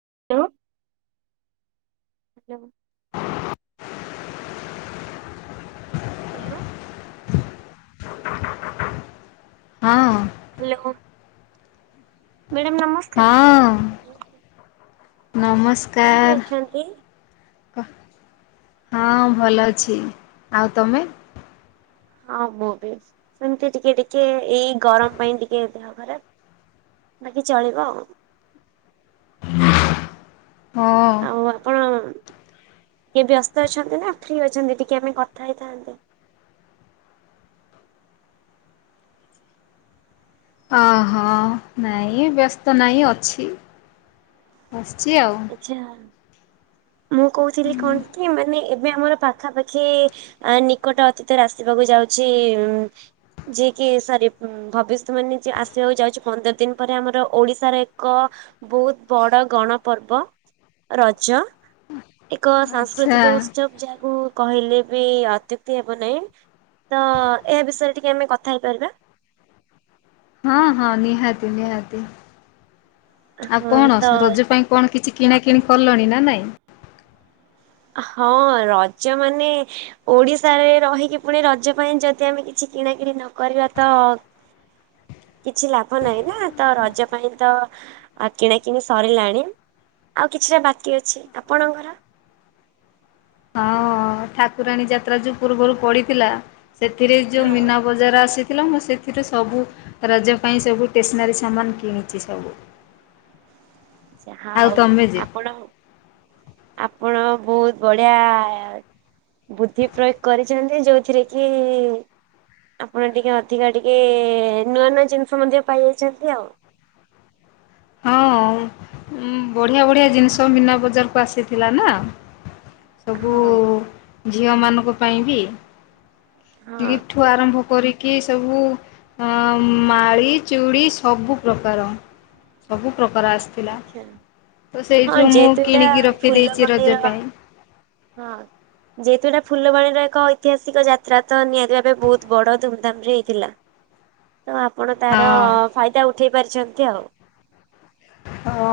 [unintelligible] [unintelligible] Hello ହଁ ହେଲେ ମୁଁ ମ୍ୟାଡ଼ାମ ନମସ୍କାର ହଁ କେମିତି ଅଛନ୍ତି? ନମସ୍କାର ହଁ ଭଲ ଅଛି ଆଉ ତମେ? ହଁ ମୁଁ ବି ସେମିତି ଟିକେ ଟିକେ ଏଇ ଗରମ ପାଇଁ ଟିକେ ଦେହ ଖରାପ। ବାକି ଚଳିବ ଆଉ। ହଁ ଆଉ ଆପଣ ଟିକେ ବ୍ୟସ୍ତ ଅଛନ୍ତି ନା ଫ୍ରି ଅଛନ୍ତି ଟିକେ ଆମେ କଥା ହେଇଥାନ୍ତେ। ଓହୋ ନାଇଁ ବ୍ୟସ୍ତ ନାହିଁ ଅଛି। ଆଉ ଆଛା ମୁଁ କହୁଥିଲି କଣ କି? ମାନେ ଏବେ ଆମର ପାଖାପାଖି ନିକଟ ଅତୀତରେ ଆସିବାକୁ ଯାଉଛି। ଉ ଯିଏ କି ସରି ଭବିଷ୍ୟତ ମାନେ ଆସିବାକୁ ଯାଉଛି। ପନ୍ଦର ଦିନ ପରେ ଆମର ଓଡିଶାର ଏକ ବହୁତ ବଡ ଗଣ ପର୍ବ ରଜ ଏକ ଆଚ୍ଛା ସାଂସ୍କୃତିକ ଉତ୍ସବ ଯାହାକୁ। କହିଲେ ବି ଅତ୍ୟୁକ୍ତି ହେବ ନାହିଁ। ତ ଏହା ବିଷୟରେ ଟିକେ ଆମେ କଥା ହେଇପାରିବା। ହଁ ହଁ ନିହାତି ନିହାତି। ଆଉ ହଁ କଣ ତ ରଜ ପାଇଁ କଣ କିଛି କିଣା କିିଣି କଲଣି ନା ନାଇଁ ହଁ ରଜ ମାନେ ଓଡିଶାରେ ରହିକି ପୁଣି ରଜ ପାଇଁ ଯଦି ଆମେ କିଛି କିଣାକିଣି ନକରିବା ତ କିଛି ଲାଭ ନାହିଁ ନା ତ ରଜ ପାଇଁ ତ କିଣାକିଣି ସରିଲାଣି। ଆଉ କିଛିଟା ବାକି ଅଛି ଆପଣଙ୍କର। ହଁ ଠାକୁରାଣୀ ଯାତ୍ରା ଯୋଉ ପୂର୍ବରୁ ପଡିଥିଲା। ସେଥିରେ ଯୋଉ ହଁ ମୀନା ବଜାର ଆସି ଥିଲା ମୁଁ ସେଥିରେ ସବୁ ରଜ ପାଇଁସବୁ ସ୍ଟେନ୍ନାରି ସାମନ କିଣିଛି ସବୁ ଯାହା ଆଉ ହଉ ତମେ ଯେ? ଆପଣଙ୍କ ଆପ ଆପଣ ବହୁତ ବଢିଆ ବୁଦ୍ଧି ପ୍ରୟୋଗ କରିଛନ୍ତି। ଯୋଉଥିରେ କି ଆପଣ ଟିକେ ଅଧିକା ଟିକେ ନୂଆ ନୂଆ ଜିନିଷ ମଧ୍ୟ ପାଇ ଯାଇଛନ୍ତି ଆଉ ହଁ ଉ ବଢ଼ିଆ ବଢ଼ିଆ ଜିନିଷ ମୀନା ବଜାରକୁ ଆସିଥିଲା ନା। ସବୁ ହଁ ଉ ଝିଅମାନଙ୍କ ପାଇଁ ବି ହଁ ଦିଫ୍ଟୁ ଆରମ୍ଭ କରି କି ସବୁ ମାଳି ଚୁଡ଼ି ସବୁ ପ୍ରକାର ସବୁ ପ୍ରକାର ଆସି ଆଚ୍ଛା ତ ହଁ ସେଇଠୁ ମୁଁ ଯେହେତୁ ଏଇଟା କିଣିକି ରଖିଦେଇଛି ଫୁଲବାଣୀର ରଜ ପାଇଁ। ହଁ ଯେହେତୁ ଏଇଟା ଫୁଲବାଣୀର ଏକ ଐତିହାସିକ ଯାତ୍ରା। ତ ନିହାତି ଭାବେ ବହୁତ ବଡ ଧୁମଧାମ ରେ ହେଇଥିଲା। ତ ଆପଣ ତାର ହଁ ଫାଇଦା ଉଠେଇ ପାରିଛନ୍ତି । ଯଉ ହଁ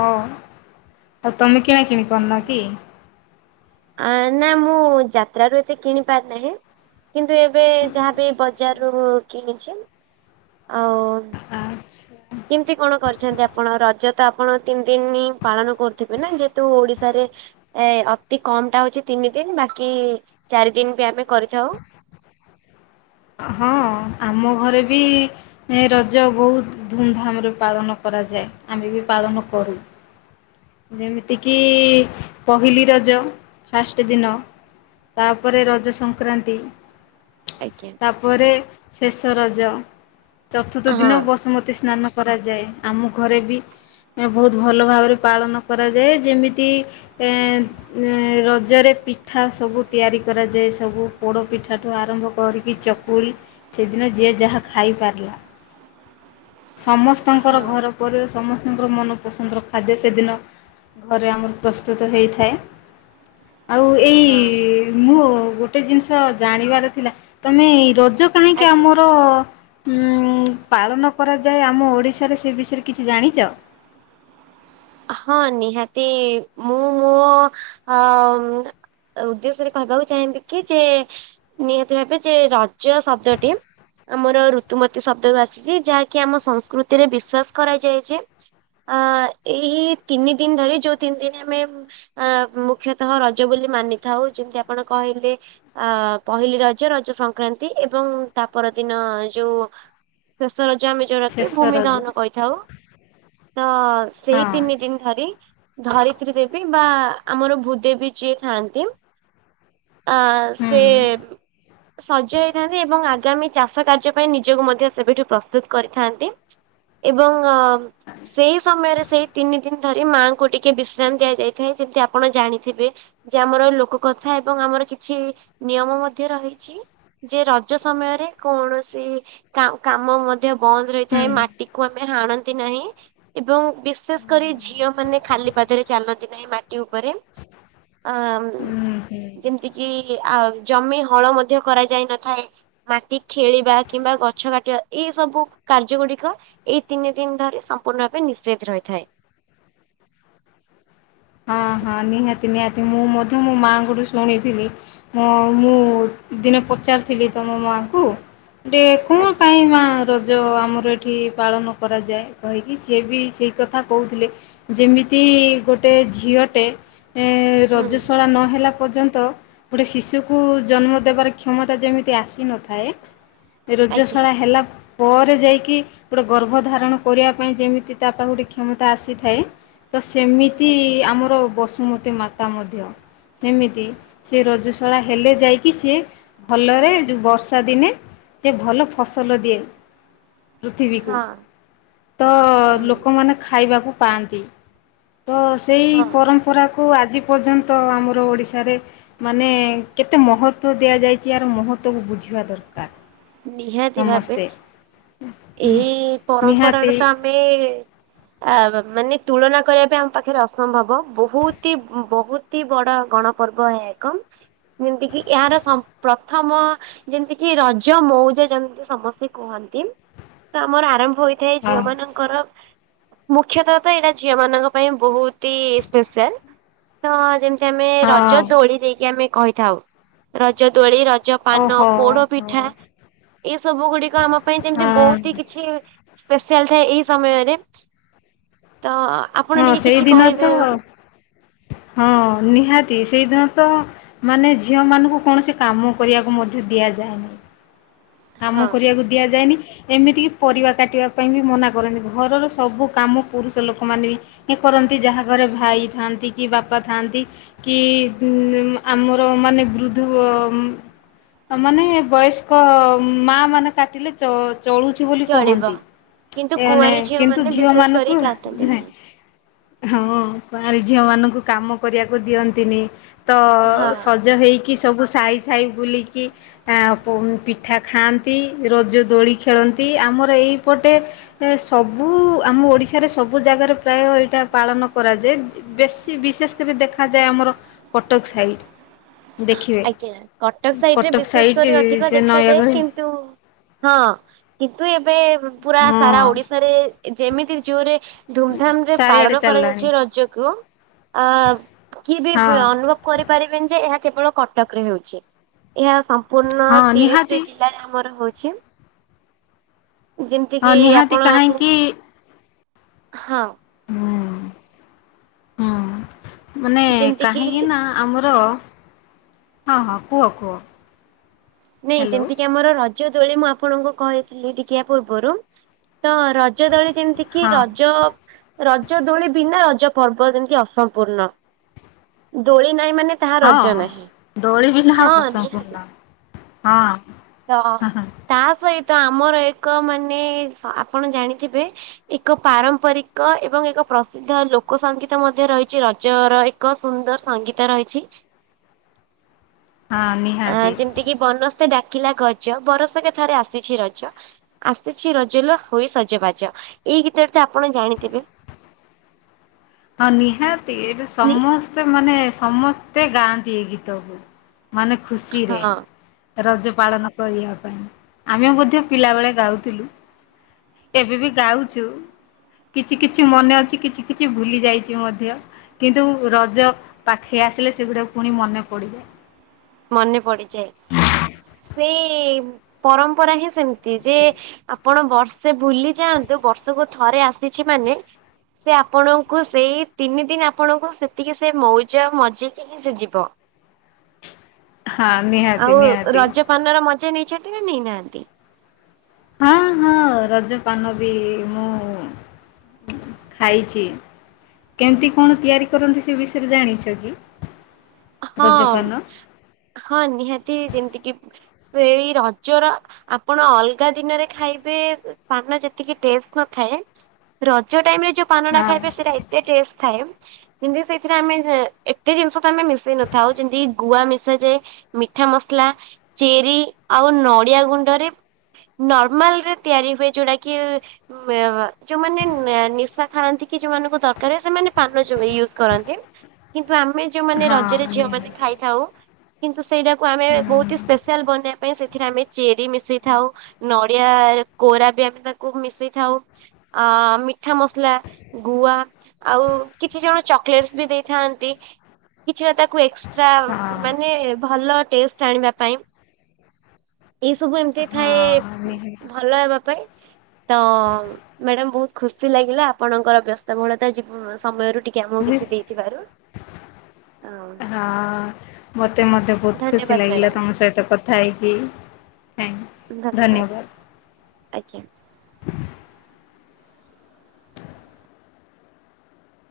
ଆଉ ତମେ କିଣା କିିଣି କରନା କି? ଆ ନା ମୁଁ ଯାତ୍ରାରୁ ଏତେ କିଣି ପାରିନାହିଁ କିନ୍ତୁ ଏବେ ଯାହାବି ବଜାରରୁ ମୁଁ କିଣିଛି ଆଉ ଆ କେମତି କଣ କରିଛନ୍ତି ଆପଣ ରଜ ତ ଆପଣ ତିନି ଦିନ ପାଳନ କରୁଥିବେ ନା ଯେହେତୁ ଓଡିଶାରେ ଏ ଅତି କମ ଟା ହଉଛି ତିନି ଦିନ ବାକି ଚାରି ଦିନ ବି ଆମେ କରିଥାଉ । ହଁ ଆମ ଘରେ ବି ରଜ ବହୁତ ଧୁମଧାମରେ ପାଳନ କରାଯାଏ। ଆମେ ବି ପାଳନ କରୁ ଯେମିତିକି ପହିଲି ରଜ ଫାଷ୍ଟ ଦିନ ତାପରେ ରଜ ସଂକ୍ରାନ୍ତି । ଆଜ୍ଞା । ତାପରେ ଶେଷ ରଜ । ଚତୁର୍ଥ ହଁ ଦିନ ବସୁମତୀ ସ୍ନାନ କରାଯାଏ ଆମ ଘରେ ବି ବହୁତ ଭଲ ଭାବରେ ପାଳନ କରାଯାଏ ଯେମିତି ରଜରେ ପିଠା ସବୁ ତିଆରି କରାଯାଏ ସବୁ ପୋଡ଼ ପିଠାଠୁ ଆରମ୍ଭ କରି ଚକୁଳି ସେଦିନ ଯିଏ ଯାହା ଖାଇପାରିଲା । ସମସ୍ତଙ୍କର ହଁ ଘର ପରିବା ସମସ୍ତ ର ମନପସନ୍ଦର ଖାଦ୍ୟ ସେଦିନ ଘରେ ଆମର ପ୍ରସ୍ତୁତ ହୋଇଥାଏ । ଆଉ ଏଇ ହଁ ମୁଁ ଗୋଟେ ଜିନିଷ ଜାଣିବାର ଥିଲା ତମେଇ ର ଯୋଉ କାହିଁକି ଆଜ୍ଞା। ଆମର ପାଳନ କରାଯାଏ ଆମ ଓଡ଼ିଶାରେ ସେ ବିଷୟରେ କିଛି ଜାଣିଛ । ହଁ ନିହାତି ମୁଁ ମୋ ଅ ଉଦ୍ଦେଶ୍ୟରେ କହିବାକୁ ଚାହିଁବି କି ଯେ ନିହାତି ଭାବେ ଯେ ରଜ ଶବ୍ଦଟି ଆମର ଋତୁମତୀ ଶବ୍ଦରୁ ଆସିଛି ଯାହାକି ଆମ ସଂସ୍କୃତିରେ ବିଶ୍ଵାସ କରାଯାଇଛି ଯେ ଆ ଏଇ ତିନି ଦିନ ଧରି ଯୋଉ ତିନି ଦିନ ଆମେ ଅ ମୁଖ୍ୟତଃ ରଜ ବୋଲି ମାନିଥାଉ ଯେମିତି ଆପଣ କହିଲେ ଅ ପହିଲି ରଜ ରଜ ସଂକ୍ରାନ୍ତି ଏବଂ ତା ପରର ଦିନ ଯୋଉ ସରଜମେ ଯୋଉଡା କି ଶେଷ ଭୂମି ରଜ ଦହନ କହିଥାଉ ତ ସେଇ ହଁ ତିନି ଦିନ ଧରି ଧରିତ୍ରୀ ଦେବୀ ବା ଆମର ଭୂଦେବୀ ଯିଏ ଥାଆନ୍ତି ଅ ହୁଁ ସେ ସଜ ହେଇଥାନ୍ତି ଏବଂ ଆଗାମୀ ଚାଷ କାର୍ଯ୍ୟ ପାଇଁ ନିଜକୁ ମଧ୍ୟ ସେବେଠୁ ପ୍ରସ୍ତୁତ କରିଥାନ୍ତି ଏବଂ ସେଇ ସମୟରେ ସେଇ ତିନି ଦିନ ଧରି ମାଆଙ୍କୁ ଟିକେ ବିଶ୍ରାମ ଦିଆଯାଇଥାଏ ଯେମିତି ଆପଣ ଜାଣିଥିବେ ଯେ ଆମର ଲୋକ କଥା ଏବଂ ଆମର କିଛି ନିୟମ ମଧ୍ୟ ରହିଛି ଯେ ରଜ ସମୟରେ କୌଣସି କାମ ମଧ୍ୟ ବନ୍ଦ ହୁଁ ରହିଥାଏ ମାଟିକୁ ଆମେ ହାଣନ୍ତି ନାହିଁ ଏବଂ ବିଶେଷ କରି ଝିଅ ମାନେ ଖାଲି ପାଦରେ ଚାଲନ୍ତି ନାହିଁ ମାଟି ଉପରେ ହୁଁ ହୁଁ। ଯେମିତି କି ଜମି? ହଳ ମଧ୍ୟ କରାଯାଇ ନଥାଏ ମାଟି ଖେଳିବା କିମ୍ବା ଗଛ କାଟିବା ଏଇ ସବୁ କାର୍ଯ୍ୟ ଗୁଡିକ ଏଇ ତିନି ଦିନ ଧରି ପୂର୍ଣ ଭା ନିଷେଧହିଛି ହଁ। ହଁ ନିହାତି ନିହାତି ମୁଁ ମଧ୍ୟ ମୋ ମାଆଙ୍କଠୁ ଶୁଣିଥିଲି ମୁଁ ଦିନେ ପଚାରିଥିଲି ତମ ମାଆଙ୍କୁ ଟେ କଣ ଆଜ୍ଞା ପାଇଁ ମା ରୋଗୀ। ଯେଉଁ ଆମର ଏଇଠି ପାଳନ କରାଯାଏ। କହିକି ସିଏ ବି ସେଇ କଥା କହୁଥିଲେ ଯେମିତି ଗୋଟେ ଝିଅଟେ। ଏ ହୁଁ ରଜଶଳା ନ ହେଲା। ପର୍ଯ୍ୟନ୍ତ ଗୋଟେ ଶିଶୁକୁ ଜନ୍ମ ଦେବାର କ୍ଷମତା ଯେମିତି ଆସିନଥାଏ। ରଜ ଆଜ୍ଞା ଶଳା ହେଲା ପରେ ଯାଇକି ଗୋଟେ ଗର୍ଭଧାରଣ। କରିବା ପାଇଁ ଯେମିତି ତା ପାଖ ଗୋଟେ କ୍ଷମତା ଆସିଥାଏ। ତ ସେମିତି ଆଜ୍ଞା ଆମର ବସ ମାତା ମଧ୍ୟ ସେମିତି ସେ ରଜଶଳା ହେଲେ ଯାଇକି ସିଏ ଭଲରେ ବର୍ଷା ଦିନେ ଭଲ ଫସଲ ଦିଏ। ପୃଥିବୀକୁ। ହଁ ତ ହୁଁ ଲୋକମାନେ ଖା ଖାଇବାକୁ ପାଆନ୍ତି। ତ ସେଇ ହଁ। ପରମ୍ପରାକୁ। କୁ ଆଜି ପର୍ଯ୍ୟନ୍ତ ଆମର ଓଡ଼ିଶାରେ ମାନେ କେତେ ମହତ୍ଵ ଦିଆଯାଇଛି ଏହାର ମହତ୍ତ୍ଵକୁ ବୁଝିବା ଦରକାର। ନିହାତି ଭାବେ ସମସ୍ତେ ଏହି ନିହାତି ପରମ୍ପରାର। ତମେ ଆମେ ମାନେ ତୁଳନା କରିବା ପାଇଁ ଆମ ପାଖରେ ଅସମ୍ଭବ ବହୁତି ବହୁତି ବଡ ଗଣପର୍ବ ଏହା ଏକ ଯେମିତି କିି ଏହାର ପ୍ରଥମ ଯେମତି କିି ରଜ। ମଉଜ ଯେମିତି ସମସ୍ତେ କୁହନ୍ତି ତ ଆମର ଆରମ୍ଭ। ହୋଇଥାଏ ଝିଅ ହଁ ମାନଙ୍କର। ମୁଖ୍ୟତ ତ ଏଇଟା ଝିଅ ମାନଙ୍କ ପାଇଁ ବହୁତି ସ୍ପେଶାଲ ତ ଯେମତି। ଆମେ ରଜ ହଁ ଦୋଳି ଦେଇକି ଆମେ। କହିଥାଉ ରଜ ଦୋଳି ରଜ ରଜ ପାନ ଓହୋ ପୋଡ ହୋ ପିଠା। ଏଇ ସବୁ ଗୁଡିକ ଆମ ପାଇଁ ଯେମିତି ହଁ ବହୁତି କିଛି। ସ୍ପସିଆଲ ଥାଏ ଏଇ ସମୟରେ। ତ ଆପଣ ହଁ ଟିକେ କିଛି ସେଇଦିନ କହିବେ ତ ହଁ ନିହାତି ସେଇଦିନ। ତ ମାନେ ଝିଅ ମାନଙ୍କୁ କୌଣସି କାମ କରିବାକୁ ମଧ୍ୟ ଦିଆଯାଏ ନାହିଁ। କାମ ହଁ କରିବାକୁ ଦିଆଯାଏନି। ଏମିତିକି ପରିବା କାଟିବା ପାଇଁ ବି ମନା କରନ୍ତି ଘରର ସବୁ କାମ ପୁରୁଷ ଲୋକମାନେ ବି କରନ୍ତି ଯାହା ଘରେ ଭାଇ ଥାଆନ୍ତି କି ବାପା ଥାଆନ୍ତି କି ଆମର ମାନେ ବୃଦ୍ଧ ମାନେ ବୟସ୍କ ମା ମାନେ କାଟିଲେ ଚଳୁଛି ବୋଲି ଚଳିବ। କହନ୍ତି କିନ୍ତୁ ଏନେ କୁଆଁରୀ କିନ୍ତୁ ମାନେ ଝିଅ ବିଶେଷ କରି ମାନଙ୍କୁ। କାଟନ୍ତି ନାହିଁ ହଁ କୁଆଁରୀ ଝିଅ ମାନଙ୍କୁ କାମ କରିବାକୁ ଦିଅନ୍ତିନି। ତ ହଁ। ସଜ ହେଇକି। ଇଏ ସବୁ ସାଇ ସାଇ ବୁଲିକି ପୋ ପଠା ଖାଆନ୍ତି ରଜ ଦୋଳି ଖେଳନ୍ତି ଆମର ଏଇପଟେ ସବୁ ଆମ ଓଡ଼ିଶାରେ ସବୁ ଜାଗାରେ ପ୍ରାୟ ଏଇଟା ପାଳନ କରାଯାଏ ବେଶୀ ବିଶେଷ କରି ଦେଖାଯାଏ ଆମର କଟକ ସାଇଟ୍। ଦେଖିବେ ଆଜ୍ଞା କଟକ ସାଇଟ୍ ରେ କଟକ ବିଶେଷ ସାଇଟ୍ କରି ଅଧିକ ସେ ଦେଖାଯାଏ। ନୟାଗଡ଼ କିନ୍ତୁ ହଁ କି ଏବେ। ହଁ ପୁରା ସାରା ହଁ ଓଡିଶାରେ ଯେମିତି ଜୋରେ ଧୁମଧାମରେ ଚାରିଆଡେ ପାଳନ ଚାଲିଲାଣି କରାଯାଉଚି ରଜକୁୁ ଆ କିଏ ବି ହଁ ଅନୁଭବ କରିପାରିବେନି ଯେ ଏହା କେବଳ କଟକରେ ହେଉଚି। ଏହା ସମ୍ପୂର୍ଣ୍ଣ ତିରିଶଟି ଜିଲ୍ଲାରେ ଆମର ହୋଉ ଛିମ୍ ହଁ ନିହାତି ଆପଣ ମୁଁ କାହିଁକି ହଁ। ହୁଁ ହୁଁ ମାନେ ଯେମିତି କିି କାହିଁକି ନାଁ ଆମର ହଁ ହଁ କୁହ କୁହ। ନାଇଁ ହ୍ୟାଲୋ ଯେମତି କି ଆମର ର ଜ ଦୋଳି ମୁଁ ଆପଣଙ୍କୁ କହିଥିଲି ଟିକି ଆ ପୂର୍ବରୁ। ତ ରଜ ଦୋଳି ଯେମତି କିି ହଁ ରଜ ରଜ ଦୋଳି ବିନା ରଜ ପର୍ବ ଯେମତି ଅସମ୍ପୂର୍ଣ୍ଣ ଦୋଳି ନାହିଁ ମାନେ ତାହା ହଁ ରଜ ନାହିଁ। ଦୋଳି ବିନା ହଁ ନିହାତି। ଅସମ୍ପୂର୍ଣ୍ଣ। ହଁ। ତ ତା ସଇ ତ ଆମର ଏକ ମାନେ ଆପଣ ଜାଣିଥିବେ ଏକ ପାରମ୍ପରିକ ଏବଂ ଏକ ପ୍ରସିଦ୍ଧ ଲୋକ ସଙ୍ଗୀତ ମଧ୍ୟ ରହିଚି ରଜର ଏକ ସୁନ୍ଦର ସଙ୍ଗୀତ ରହିଚି। ହଁ ଆ ନିହାତି ଯେମତି କି ବନସ୍ ତେ ଡାକିଲା ଗଜ ବରଷକେ ଥରେ ଆସିଛି ରଜ ଆସିଛି ରଜ ଲୋ ହୋଇ ସଜବାଜ ଏଇ ଗୀତଟି ତ ଆପଣ ଜାଣିଥିବେ। ହଁ ନିହାତି ଏବେ ନି ସମସ୍ତେ ମାନେ ସମସ୍ତେ ଗାଆନ୍ତି ଏଇ ଗୀତକୁ। ମାନେ ଖୁସିରେ। ହଁ ରଜ ପାଳନ କରିବା ପାଇଁ ଆମେ ମଧ୍ୟ ପିଲାବେଳେ ଗାଉଥିଲୁ ଏବେ ବି ଗାଉଚୁ। କିଛି କିଛି ମନେ ଅଛି କିଛି କିଛି ଭୁଲି ଯାଇଚି ମଧ୍ୟ କିନ୍ତୁ ରଜ ପାଖେଇ ଆସିଲେ ସେଗୁଡା ପୁଣି ମନେ ପଡିଯାଏ। ମନେ ପଡିଯାଏ ସେଇ ଇ ପରମ୍ପରା ହିଁ ସେମି ତି ଯେ ଆ ଆପଣ ବର୍ଷେ ବୁଲି ଯାଆନ୍ତୁ ବର୍ଷକୁ ଥରେ ଆସିଛି ମାନେ ସେ ଆପଣଙ୍କୁ ସେଇ ତିନି ଦିନି ଆପଣଙ୍କୁ ସେତିକି ସେ ମୋଉଜା ମଜିକି ହିଁ ସେ ଯିବ। ହଁ ନିହାତି ଆଉ ନିହାତି ରଜ ପାନର ମ ଜା ନେଇଛନ୍ତି ନାଁ ନେଇନାହାନ୍ତି? ହଁ ହଁ ରଜପାନ ବି ମୁଁ ଖାଇଚି। କେମିତି କଣ ତିଆରି କରନ୍ତି ସେ ବିଷୟରେ ଜାଣିଚ କି? ହଁ ରଜପାନ? ହଁ ନିହାତି ଯେମତି କିି ସେଇ ରଜର ଆପଣ ଅଲଗା ଦିନରେ ଖାଇବେ ପାନ ଯେତିକି ଟେଷ୍ଟ ନଥାଏ ରଜ ଟାଇମରେ ଯୋଉ ପାନଟା ହଁ ଖାଇବେ ସେଟା ଏତେ ଟେଷ୍ଟ ଥାଏ ଯେମତି ସେଇଥିରେ ଆମେ ଯେ ଏତେ ଜିନିଷ ତ ଆମେ ମିଶ଼ ନଥାଉ ଯେମିତି ଗୁଆ ମିଶା ଯାଏ ମିଠା ମସଲା ଚେରି ଆଉ ନଡ଼ିଆ ଗୁଣ୍ଡରେ ନର୍ମାଲରେ ତିଆରି ହୁଏ ଯଉଟା କି ଯୋଉମାନେ ନିଶା ଖାଆନ୍ତି କି ଯୋଉମାନଙ୍କୁ ଦରକାରୁ ସେମାନେ ପାନ ଚୁବେ ୟୁଜ କରନ୍ତି। ଆମେ ଯୋଉମାନେ ହଁ ର ଝିଅମାନେ ନିହାତି ଖାଇଥାଉ। କିନ୍ତୁ ସେଇ ଟା କୁ ଆମେ ହୁଁ ବହୁତି ହି ସ୍ପେଶାଲ ବନେଇବା ପାଇଁ ସେ ସେଥିରେ ଆମେ ଚେ ରି ମିଶେଇଥାଉ ନଡିଆ କୋରା ବି ଆମେ ତାକୁ ମିସେଇ ଥାଉ ଆଁ ମିଠା ମସଲା ଗୁଆ ଆଉ କିଛି ଜଣ ଚକଲେଟସ୍ ବି ଦେଇଥାନ୍ତି। ତାକୁ ଏକ୍ସଟ୍ରା ହଁ ମାନେ ଭଲ ଟେଷ୍ଟ ଆଣିବା ପାଇଁ ଏଇ ସବୁ ଏମିତି ଥାଏ ହଁ ନିହାତି ଭଲ ହେବା ପାଇଁ। ତ ମ୍ୟାଡାମ ବହୁତ ଖୁସି ଲାଗିଲା ଆପଣଙ୍କର ବ୍ୟସ୍ତବହୁଳତା ଯିବ ସମୟରୁ ଟିକେ ଆମକୁ ମୁଁ କିଛି ଦେଇଥିବାରୁ। ହଁ ମତେ ମତେ ବହୁତ ଖୁସି ଧନ୍ୟବାଦ ଲାଗିଲା ମ୍ୟାଡ଼ାମ ତମ ସହିତ କଥା ହେଇକି ଥା ଧନ୍ୟବାଦ ଆଜ୍ଞା।